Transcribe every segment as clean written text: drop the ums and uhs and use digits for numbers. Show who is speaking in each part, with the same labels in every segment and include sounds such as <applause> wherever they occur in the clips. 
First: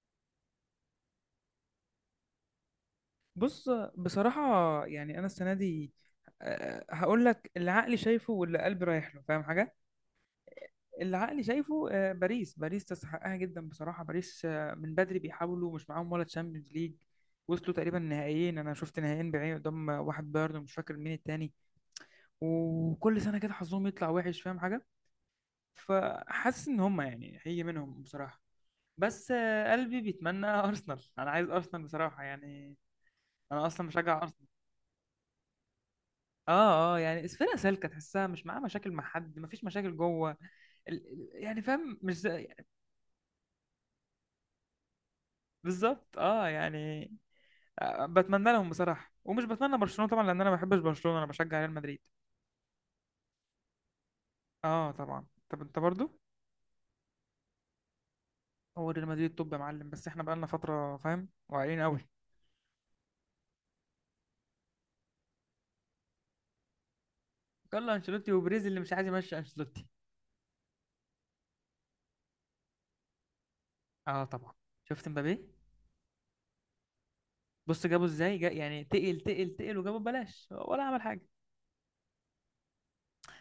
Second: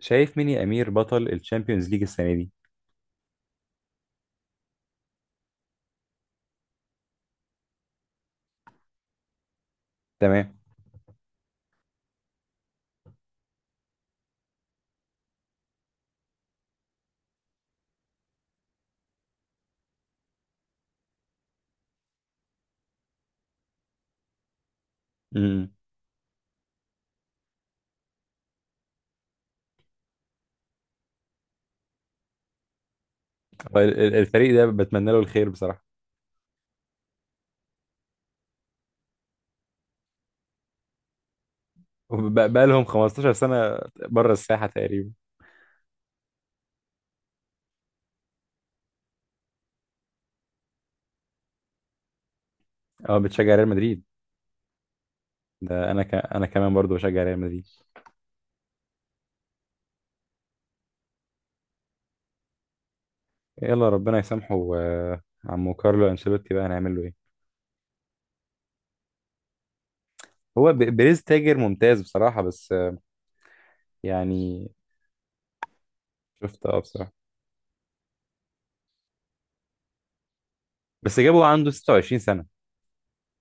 Speaker 1: شايف مين يا امير بطل الشامبيونز ليج السنه دي؟
Speaker 2: بص، بصراحة يعني أنا السنة دي، هقول لك اللي عقلي شايفه واللي قلبي رايح له. فاهم حاجة؟
Speaker 1: تمام.
Speaker 2: اللي عقلي شايفه باريس تستحقها جدا بصراحة. باريس من بدري بيحاولوا، مش معاهم ولا تشامبيونز ليج. وصلوا تقريبا نهائيين، أنا شفت نهائيين بعيني قدام واحد بايرن، مش فاكر مين التاني. وكل سنة كده حظهم يطلع وحش، فاهم حاجة؟
Speaker 1: امم.
Speaker 2: فحاسس إن هما يعني هي منهم بصراحة. بس قلبي بيتمنى <laughs> أرسنال، أنا عايز أرسنال بصراحة يعني. أنا
Speaker 1: هو
Speaker 2: أصلا مشجع أرسنال.
Speaker 1: الفريق ده بتمنى له الخير بصراحه.
Speaker 2: اه اه، يعني اسفنا سالكه، تحسها مش معاه مشاكل مع حد، مفيش مشاكل جوه. يعني فاهم، مش زي
Speaker 1: بقى
Speaker 2: يعني.
Speaker 1: لهم 15 سنه بره الساحه تقريبا.
Speaker 2: بالظبط، اه يعني بتمنى لهم بصراحه، ومش بتمنى برشلونه طبعا، لان انا ما بحبش برشلونه، انا بشجع ريال مدريد.
Speaker 1: اه، بتشجع ريال مدريد.
Speaker 2: اه طبعا، طب انت
Speaker 1: ده
Speaker 2: برضو؟
Speaker 1: انا كمان برضو بشجع ريال مدريد.
Speaker 2: هو ريال مدريد، طب يا معلم، بس احنا بقالنا فتره فاهم، واعيين قوي.
Speaker 1: يلا ربنا يسامحه. عمو كارلو انشيلوتي بقى هنعمل له ايه؟
Speaker 2: يلا انشيلوتي وبريز اللي مش عايز يمشي انشيلوتي.
Speaker 1: هو بريز تاجر ممتاز بصراحه، بس
Speaker 2: اه طبعا.
Speaker 1: يعني.
Speaker 2: شفت مبابي؟
Speaker 1: شفت، اه، بصراحه.
Speaker 2: بص، جابه ازاي، جا يعني تقل تقل تقل وجابه ببلاش ولا عمل
Speaker 1: بس
Speaker 2: حاجه.
Speaker 1: جابه عنده 26 سنه.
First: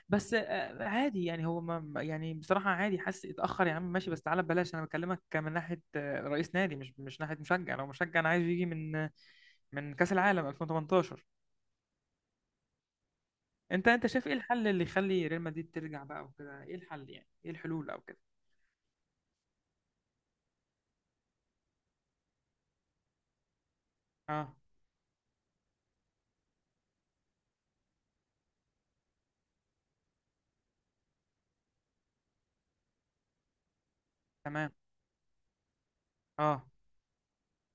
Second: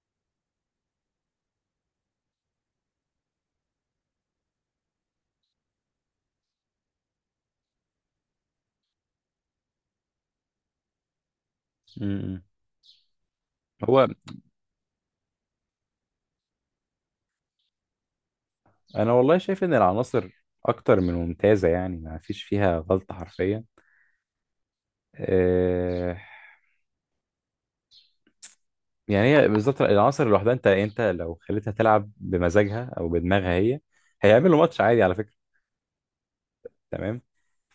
Speaker 2: بس عادي يعني، هو يعني بصراحة عادي، حاسس اتأخر يا عم. ماشي بس تعالى ببلاش. أنا بكلمك من ناحية رئيس نادي، مش ناحية مشجع. لو مشجع أنا عايزه يجي من من كأس العالم 2018.
Speaker 1: امم.
Speaker 2: أنت
Speaker 1: هو.
Speaker 2: أنت شايف إيه الحل اللي يخلي ريال مدريد ترجع بقى وكده؟ إيه الحل، يعني إيه الحلول أو كده؟
Speaker 1: انا والله شايف ان العناصر اكتر من ممتازه، يعني ما فيش فيها غلطه حرفيا.
Speaker 2: أه،
Speaker 1: آه، يعني هي بالظبط العناصر لوحدها، انت لو خليتها تلعب بمزاجها او بدماغها، هي هيعملوا
Speaker 2: تمام،
Speaker 1: ماتش عادي على فكره.
Speaker 2: أه،
Speaker 1: تمام.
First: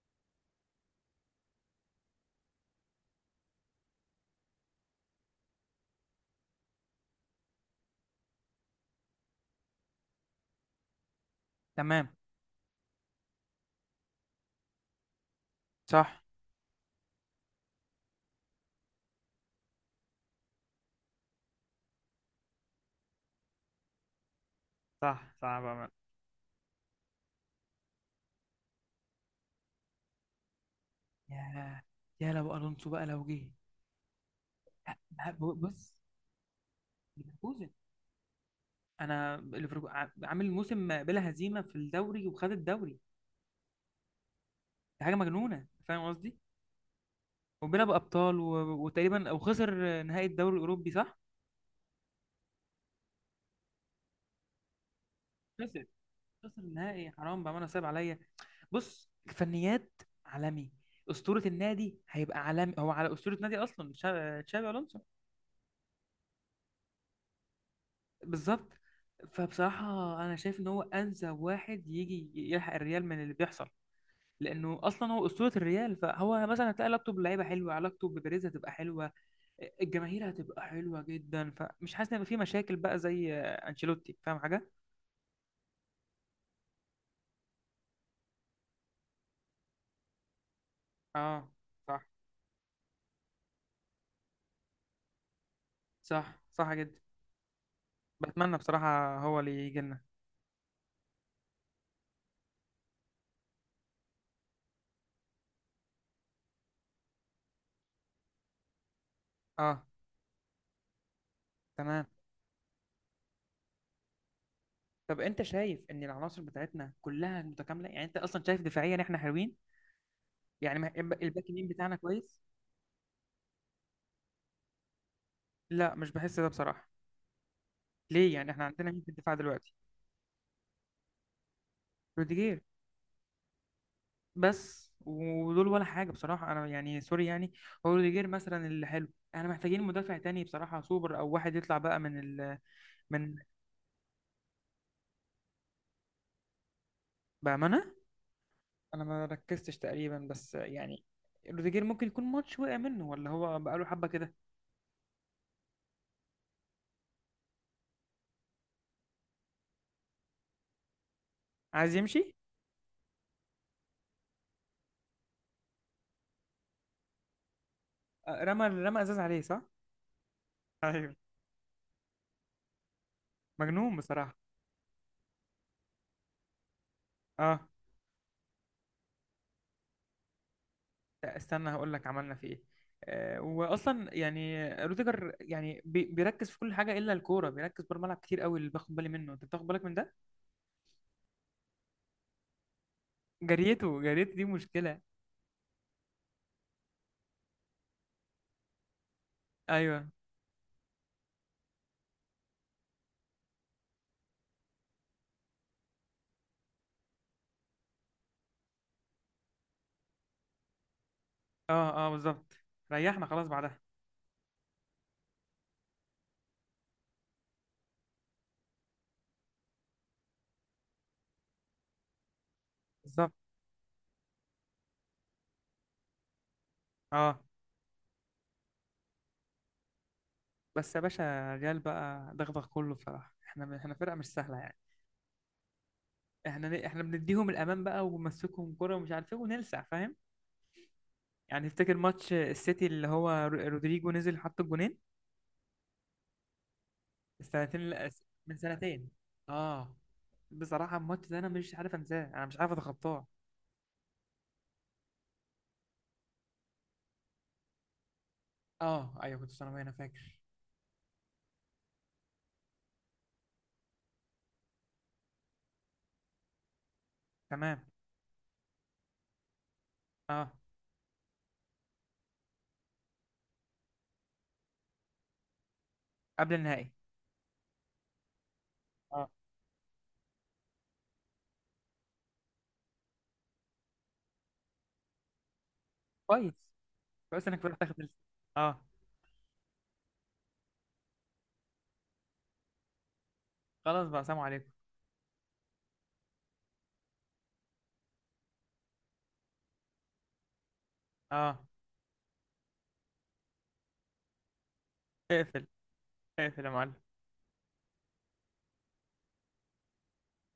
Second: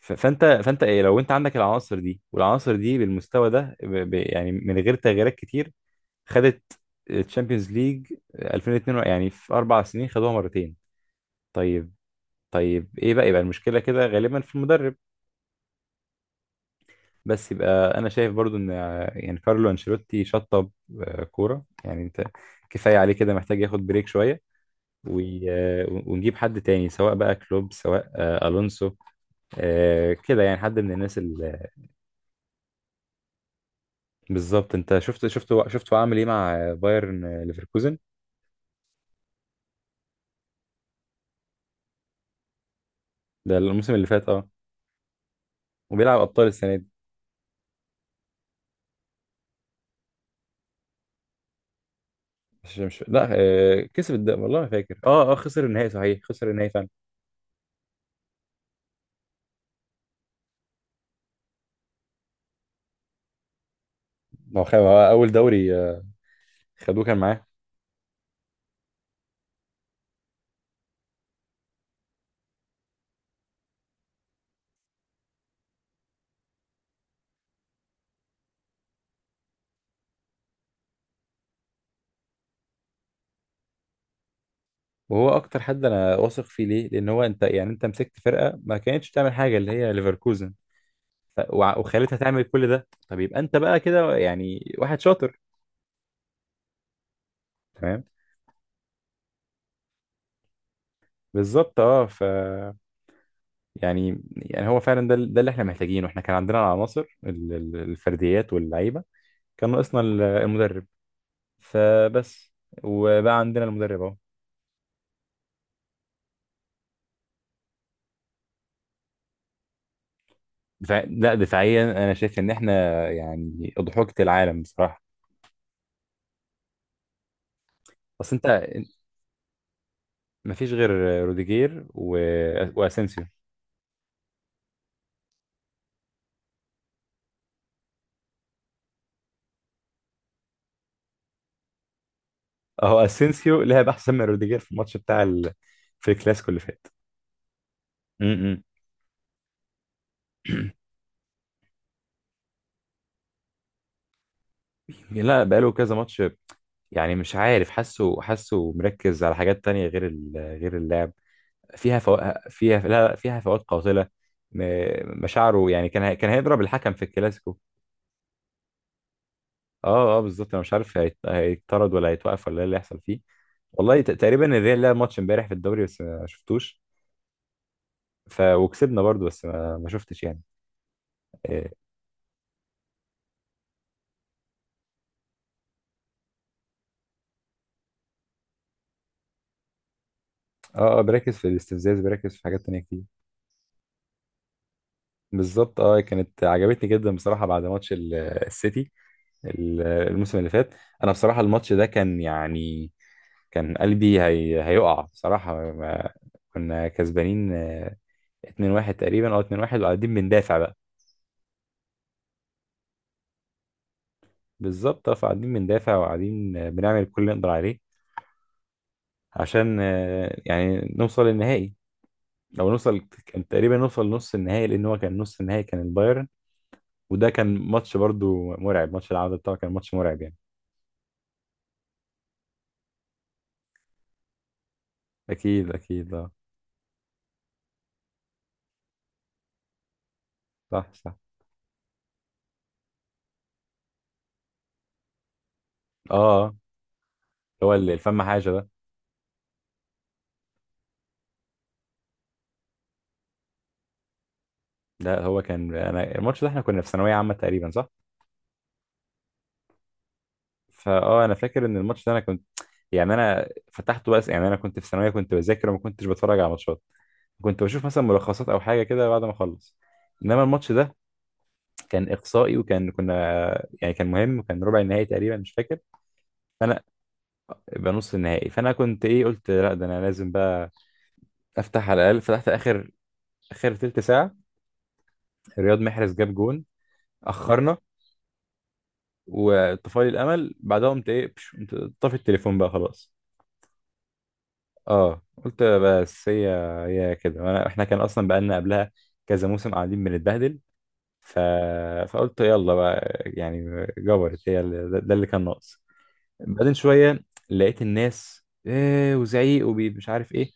Speaker 1: فانت ايه لو انت عندك العناصر دي والعناصر دي بالمستوى ده، ب ب يعني من غير تغييرات كتير، خدت الشامبيونز ليج 2002، يعني في 4 سنين خدوها مرتين. طيب.
Speaker 2: تمام،
Speaker 1: طيب، ايه بقى؟ يبقى المشكله كده غالبا في المدرب.
Speaker 2: صح،
Speaker 1: بس يبقى انا شايف برضو ان يعني كارلو انشيلوتي شطب كوره، يعني انت كفايه عليه كده، محتاج ياخد بريك شويه.
Speaker 2: صح
Speaker 1: وي-
Speaker 2: صح بقى.
Speaker 1: ونجيب حد تاني، سواء بقى كلوب، سواء الونسو، كده، يعني حد من الناس اللي...
Speaker 2: يا يا لو ألونسو بقى، لو جه.
Speaker 1: بالظبط، انت شفت
Speaker 2: بص
Speaker 1: هو عامل ايه مع بايرن
Speaker 2: ليفركوزن،
Speaker 1: ليفركوزن؟
Speaker 2: انا ليفركو- عامل موسم بلا هزيمه في الدوري، وخد الدوري.
Speaker 1: ده الموسم اللي فات، اه.
Speaker 2: دي حاجه مجنونه، فاهم
Speaker 1: وبيلعب
Speaker 2: قصدي.
Speaker 1: ابطال السنه دي.
Speaker 2: وبيلعب ابطال و... وتقريبا او خسر نهائي الدوري الاوروبي، صح؟
Speaker 1: مش، لا، والله ما فاكر. اه، اه، خسر
Speaker 2: خسر،
Speaker 1: النهائي، صحيح خسر
Speaker 2: خسر
Speaker 1: النهائي فعلا.
Speaker 2: النهائي حرام بقى، انا صعب عليا. بص، فنيات عالمي، اسطوره النادي، هيبقى عالمي. هو على اسطوره نادي اصلا، تشا-
Speaker 1: ما هو
Speaker 2: تشابي الونسو.
Speaker 1: هو اول دوري، خدوه كان معاه.
Speaker 2: بالظبط. فبصراحه انا شايف ان هو انسب واحد يجي يلحق الريال من اللي بيحصل، لانه اصلا هو اسطوره الريال. فهو مثلا هتلاقي علاقته باللعيبه حلوه، علاقته ببيريز هتبقى حلوه، الجماهير هتبقى حلوه جدا. فمش حاسس ان هيبقى في مشاكل بقى زي انشيلوتي، فاهم حاجه.
Speaker 1: وهو اكتر حد انا واثق فيه، ليه؟ لان هو انت يعني انت مسكت فرقه ما كانتش تعمل حاجه، اللي هي ليفركوزن،
Speaker 2: اه، صح،
Speaker 1: وخليتها تعمل كل ده. طب يبقى انت بقى كده يعني واحد شاطر.
Speaker 2: صح صح جدا.
Speaker 1: فاهم؟
Speaker 2: بتمنى بصراحه هو اللي يجي لنا.
Speaker 1: بالظبط، اه. يعني هو فعلا ده اللي احنا محتاجينه. احنا كان عندنا العناصر، الفرديات واللعيبه، كان
Speaker 2: اه،
Speaker 1: ناقصنا المدرب.
Speaker 2: تمام.
Speaker 1: فبس. وبقى عندنا المدرب اهو.
Speaker 2: طب انت شايف ان العناصر بتاعتنا كلها متكامله؟ يعني انت اصلا شايف دفاعيا احنا حلوين؟ يعني
Speaker 1: لا،
Speaker 2: الباك يمين
Speaker 1: دفاعيا
Speaker 2: بتاعنا
Speaker 1: انا
Speaker 2: كويس؟
Speaker 1: شايف ان احنا يعني اضحوكة العالم بصراحه.
Speaker 2: لا، مش بحس ده بصراحه. ليه؟
Speaker 1: اصل انت
Speaker 2: يعني احنا عندنا مين في الدفاع دلوقتي؟
Speaker 1: مفيش غير روديجير
Speaker 2: روديجير
Speaker 1: واسينسيو.
Speaker 2: بس، ودول ولا حاجة بصراحة. أنا يعني سوري يعني، هو روديجير مثلا اللي حلو. احنا محتاجين مدافع تاني بصراحة سوبر، أو واحد يطلع بقى من ال،
Speaker 1: اهو
Speaker 2: من،
Speaker 1: اسينسيو لعب احسن من روديجير في الماتش بتاع في الكلاسيكو اللي فات.
Speaker 2: بأمانة
Speaker 1: م-م.
Speaker 2: أنا ما ركزتش تقريبا، بس يعني روديجير ممكن يكون ماتش وقع منه، ولا هو بقاله حبة كده؟
Speaker 1: لا، بقاله كذا ماتش. يعني مش عارف، حاسه مركز على حاجات تانية، غير غير اللعب
Speaker 2: عايز
Speaker 1: فيها
Speaker 2: يمشي.
Speaker 1: فيها، لا، لا، فيها فوات قاتلة. مشاعره، يعني كان كان هيضرب الحكم في الكلاسيكو.
Speaker 2: رمى إزاز عليه صح؟
Speaker 1: اه، اه، بالظبط. انا مش عارف،
Speaker 2: أيوه،
Speaker 1: هيطرد ولا هيتوقف، ولا ايه اللي هيحصل فيه؟
Speaker 2: مجنون
Speaker 1: والله،
Speaker 2: بصراحة.
Speaker 1: تقريبا الريال لعب ماتش امبارح في الدوري، بس ما شفتوش.
Speaker 2: اه،
Speaker 1: وكسبنا برضو، بس ما شفتش يعني.
Speaker 2: لا
Speaker 1: اه،
Speaker 2: استنى، هقول لك عملنا في ايه. واصلا يعني روديجر يعني بيركز في كل حاجه الا الكوره، بيركز بره الملعب كتير قوي اللي باخد بالي منه. انت بتاخد بالك من ده؟
Speaker 1: اه، بركز في الاستفزاز، بركز في حاجات تانية كتير.
Speaker 2: جريته جريته دي مشكلة.
Speaker 1: بالظبط، اه، كانت عجبتني جدا بصراحة بعد ماتش السيتي،
Speaker 2: أيوه.
Speaker 1: الموسم اللي فات. انا بصراحه الماتش ده كان يعني، كان قلبي هيقع بصراحه ما... كنا كسبانين 2-1 تقريبا او 2-1، وقاعدين بندافع بقى.
Speaker 2: أه أه بالظبط، ريحنا خلاص بعدها.
Speaker 1: بالظبط، اه، فقاعدين بندافع وقاعدين بنعمل كل اللي نقدر عليه عشان يعني نوصل للنهائي، لو نوصل.
Speaker 2: بالظبط،
Speaker 1: كان تقريبا نوصل نص النهائي، لان هو كان نص النهائي كان البايرن. وده
Speaker 2: أه.
Speaker 1: كان ماتش برضو مرعب، ماتش العودة بتاعه كان ماتش مرعب يعني.
Speaker 2: بس يا باشا ريال بقى دغدغ كله بصراحة. إحنا فرقة مش سهلة يعني.
Speaker 1: اكيد، اكيد، اه.
Speaker 2: إحنا بنديهم الأمان بقى وبنمسكهم كرة ومش عارف إيه ونلسع، فاهم
Speaker 1: صح، صح،
Speaker 2: يعني؟ تفتكر ماتش السيتي اللي هو رودريجو نزل حط الجونين،
Speaker 1: اه، هو
Speaker 2: السنتين
Speaker 1: اللي
Speaker 2: اللي-
Speaker 1: الفم حاجة
Speaker 2: من
Speaker 1: ده.
Speaker 2: سنتين؟ أه، بصراحة الماتش ده أنا مش عارف أنساه، أنا مش عارف أتخطاه.
Speaker 1: لا هو كان، انا الماتش ده احنا كنا في ثانويه عامه تقريبا، صح.
Speaker 2: أه أيوه، كنت ثانوي أنا فاكر.
Speaker 1: فاه، انا فاكر ان الماتش ده انا كنت، يعني انا فتحته. بس يعني انا كنت في ثانويه، كنت بذاكر وما كنتش بتفرج على ماتشات، كنت
Speaker 2: تمام.
Speaker 1: بشوف مثلا ملخصات او حاجه كده بعد ما اخلص. انما
Speaker 2: أه،
Speaker 1: الماتش ده كان اقصائي، وكان كنا يعني كان مهم، وكان ربع النهائي تقريبا، مش فاكر.
Speaker 2: قبل
Speaker 1: فانا
Speaker 2: النهائي.
Speaker 1: يبقى نص النهائي، فانا كنت ايه،
Speaker 2: أه،
Speaker 1: قلت لا، ده انا لازم بقى افتح على الاقل. فتحت اخر تلت ساعه. رياض محرز جاب
Speaker 2: كويس.
Speaker 1: جون.
Speaker 2: كويس انك
Speaker 1: اخرنا.
Speaker 2: رحت تاخد ال- اه.
Speaker 1: وطفالي الامل. بعدها قمت ايه، قمت طافي التليفون بقى، خلاص.
Speaker 2: خلاص بقى، سلام عليكم.
Speaker 1: اه، قلت بس هي كده. وانا احنا كان اصلا بقالنا قبلها كذا موسم قاعدين بنتبهدل، ف...
Speaker 2: اه،
Speaker 1: فقلت يلا بقى، يعني جبرت هي ده اللي كان
Speaker 2: اقفل،
Speaker 1: ناقص.
Speaker 2: اقفل يا
Speaker 1: بعدين
Speaker 2: معلم.
Speaker 1: شويه لقيت الناس ايه وزعيق ومش عارف ايه،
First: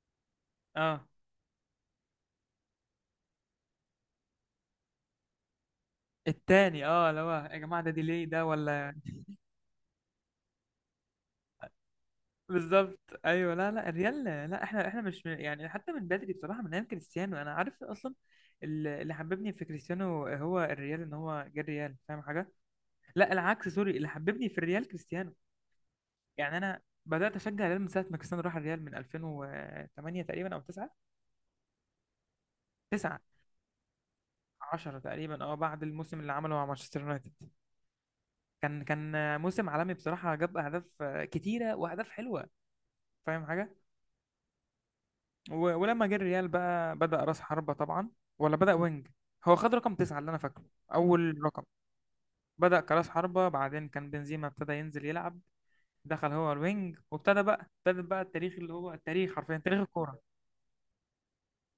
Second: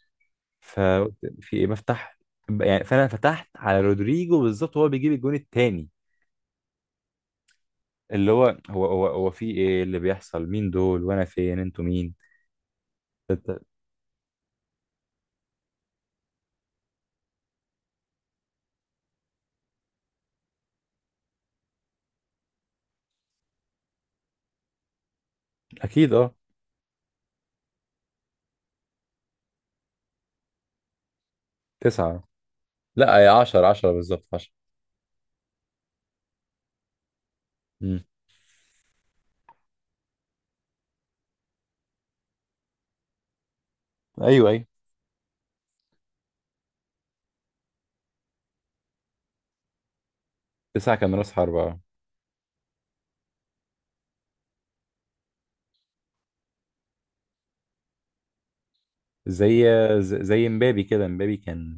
Speaker 2: اه.
Speaker 1: فقلت في ايه، بفتح. يعني فانا فتحت على رودريجو بالظبط وهو بيجيب الجون التاني،
Speaker 2: التاني اه، اللي هو يا جماعه ده ديلي
Speaker 1: اللي هو
Speaker 2: ده
Speaker 1: هو
Speaker 2: ولا؟
Speaker 1: هو, هو في ايه اللي بيحصل؟ مين دول؟ وانا فين؟ انتوا مين؟
Speaker 2: بالظبط، ايوه. لا لا، الريال لا، احنا مش من- يعني حتى من بدري بصراحه، من ايام كريستيانو انا عارف اصلا. اللي حببني في كريستيانو هو الريال، ان هو جه الريال، فاهم حاجه. لا العكس، سوري، اللي حببني في الريال كريستيانو.
Speaker 1: اكيد، اه.
Speaker 2: يعني انا بدات اشجع الريال من ساعه ما كريستيانو راح الريال، من 2008 تقريبا او 9.
Speaker 1: تسعه.
Speaker 2: 9،
Speaker 1: لا، 10، 10 بالظبط، 10.
Speaker 2: 10 تقريبا، اه، بعد الموسم اللي عمله مع مانشستر يونايتد.
Speaker 1: مم.
Speaker 2: كان موسم عالمي بصراحة، جاب أهداف كتيرة وأهداف حلوة، فاهم حاجة.
Speaker 1: ايوه، ايوه.
Speaker 2: و- ولما جه الريال بقى بدأ رأس حربة طبعا، ولا بدأ وينج؟ هو خد رقم تسعة اللي أنا فاكره،
Speaker 1: تسعة كان راس
Speaker 2: أول رقم.
Speaker 1: حربة.
Speaker 2: بدأ كرأس حربة، بعدين كان بنزيما ابتدى ينزل يلعب، دخل هو الوينج، وابتدى بقى، ابتدى بقى التاريخ اللي هو التاريخ، حرفيا
Speaker 1: زي
Speaker 2: تاريخ الكورة.
Speaker 1: زي مبابي كده، مبابي كان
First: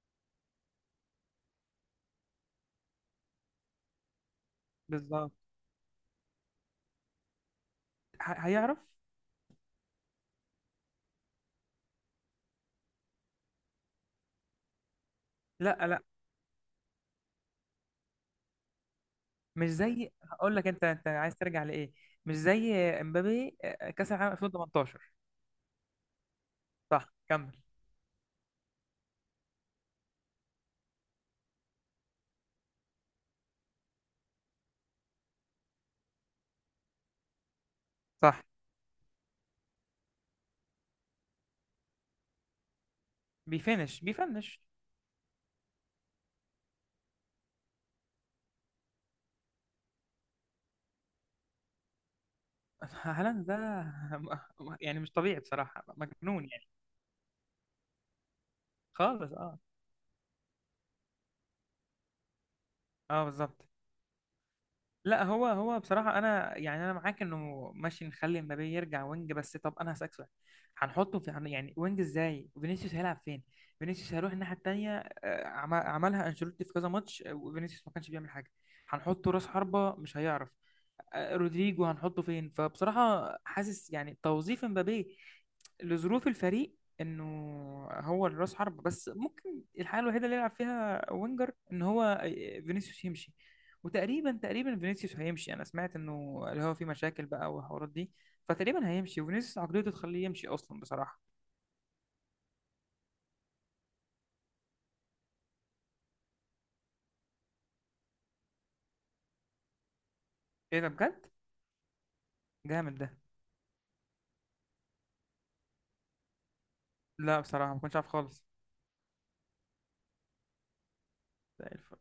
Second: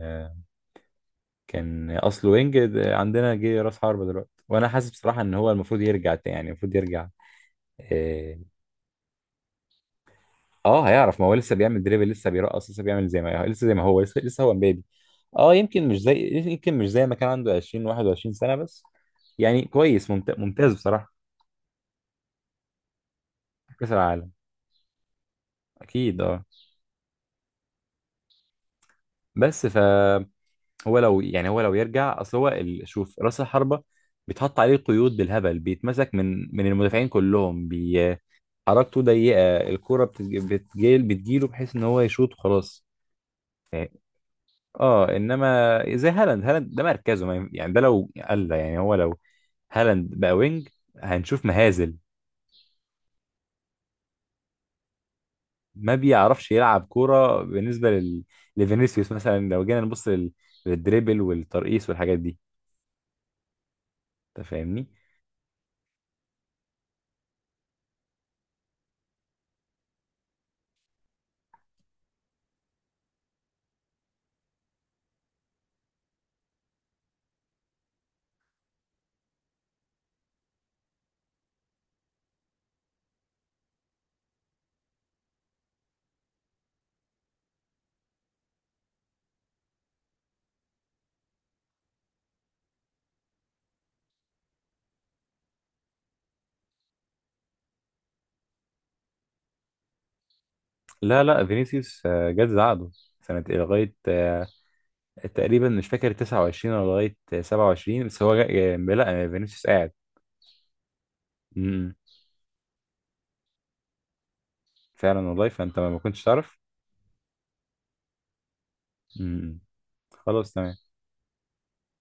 Speaker 1: كان اصله وينج، ده عندنا جه راس حربة دلوقتي، وانا حاسس بصراحة
Speaker 2: بالظبط.
Speaker 1: ان هو المفروض يرجع تاني، يعني المفروض يرجع. اه.
Speaker 2: هيعرف.
Speaker 1: هيعرف. ما هو لسه بيعمل دريبل، لسه بيرقص، لسه بيعمل زي ما لسه، زي ما هو لسه هو مبابي. اه،
Speaker 2: لا لا،
Speaker 1: يمكن مش زي ما كان عنده 20 21 سنة بس. يعني
Speaker 2: مش
Speaker 1: كويس،
Speaker 2: زي، هقول لك
Speaker 1: ممتاز
Speaker 2: انت، انت
Speaker 1: بصراحة.
Speaker 2: عايز ترجع لإيه؟ مش زي امبابي
Speaker 1: كأس
Speaker 2: كأس
Speaker 1: العالم،
Speaker 2: العالم 2018.
Speaker 1: اكيد، اه.
Speaker 2: صح، كمل.
Speaker 1: بس. هو لو يعني، هو لو يرجع. اصل هو شوف راس الحربه، بيتحط عليه قيود بالهبل، بيتمسك من المدافعين كلهم،
Speaker 2: صح.
Speaker 1: حركته ضيقه، الكوره بتجيله بحيث ان هو يشوط وخلاص. يعني
Speaker 2: بيفنش بيفنش.
Speaker 1: اه، انما زي هالاند ده مركزه ما يعني، ده لو قال، يعني هو لو هالاند بقى وينج هنشوف مهازل.
Speaker 2: هالاند ده <laughs> م- يعني مش طبيعي بصراحة،
Speaker 1: ما
Speaker 2: مجنون
Speaker 1: بيعرفش
Speaker 2: يعني.
Speaker 1: يلعب كوره بالنسبه لفينيسيوس
Speaker 2: خالص،
Speaker 1: مثلا،
Speaker 2: اه.
Speaker 1: لو جينا نبص للدريبل والترقيص والحاجات دي.
Speaker 2: اه بالظبط.
Speaker 1: انت فاهمني.
Speaker 2: لا، هو بصراحة أنا يعني، أنا معاك إنه ماشي، نخلي مبابي يرجع وينج، بس طب أنا هسألك سؤال. يعني وينج إزاي؟ فينيسيوس هيلعب فين؟ فينيسيوس هيروح الناحية التانية. عملها أنشيلوتي في كذا ماتش وفينيسيوس ما كانش بيعمل حاجة. هنحطه راس حربة مش هيعرف. رودريجو هنحطه فين؟ فبصراحة حاسس يعني توظيف مبابي لظروف الفريق انه هو الراس حرب. بس ممكن الحاله الوحيده اللي يلعب فيها وينجر ان هو فينيسيوس يمشي. وتقريبا فينيسيوس هيمشي، انا سمعت انه اللي هو في مشاكل بقى والحوارات دي. فتقريبا هيمشي، وفينيسيوس عقليته تخليه يمشي اصلا بصراحه.
Speaker 1: لا، لا، فينيسيوس جت عقده سنة إيه؟ لغاية تقريبا مش فاكر 29 ولا لغاية 27، بس هو لا، فينيسيوس قاعد.
Speaker 2: ايه ده بجد،
Speaker 1: م- م.
Speaker 2: جامد ده.
Speaker 1: فعلا والله. فأنت ما كنتش تعرف.
Speaker 2: لا بصراحه ما كنتش عارف خالص.
Speaker 1: م- م. خلاص، تمام.
Speaker 2: زي الفل.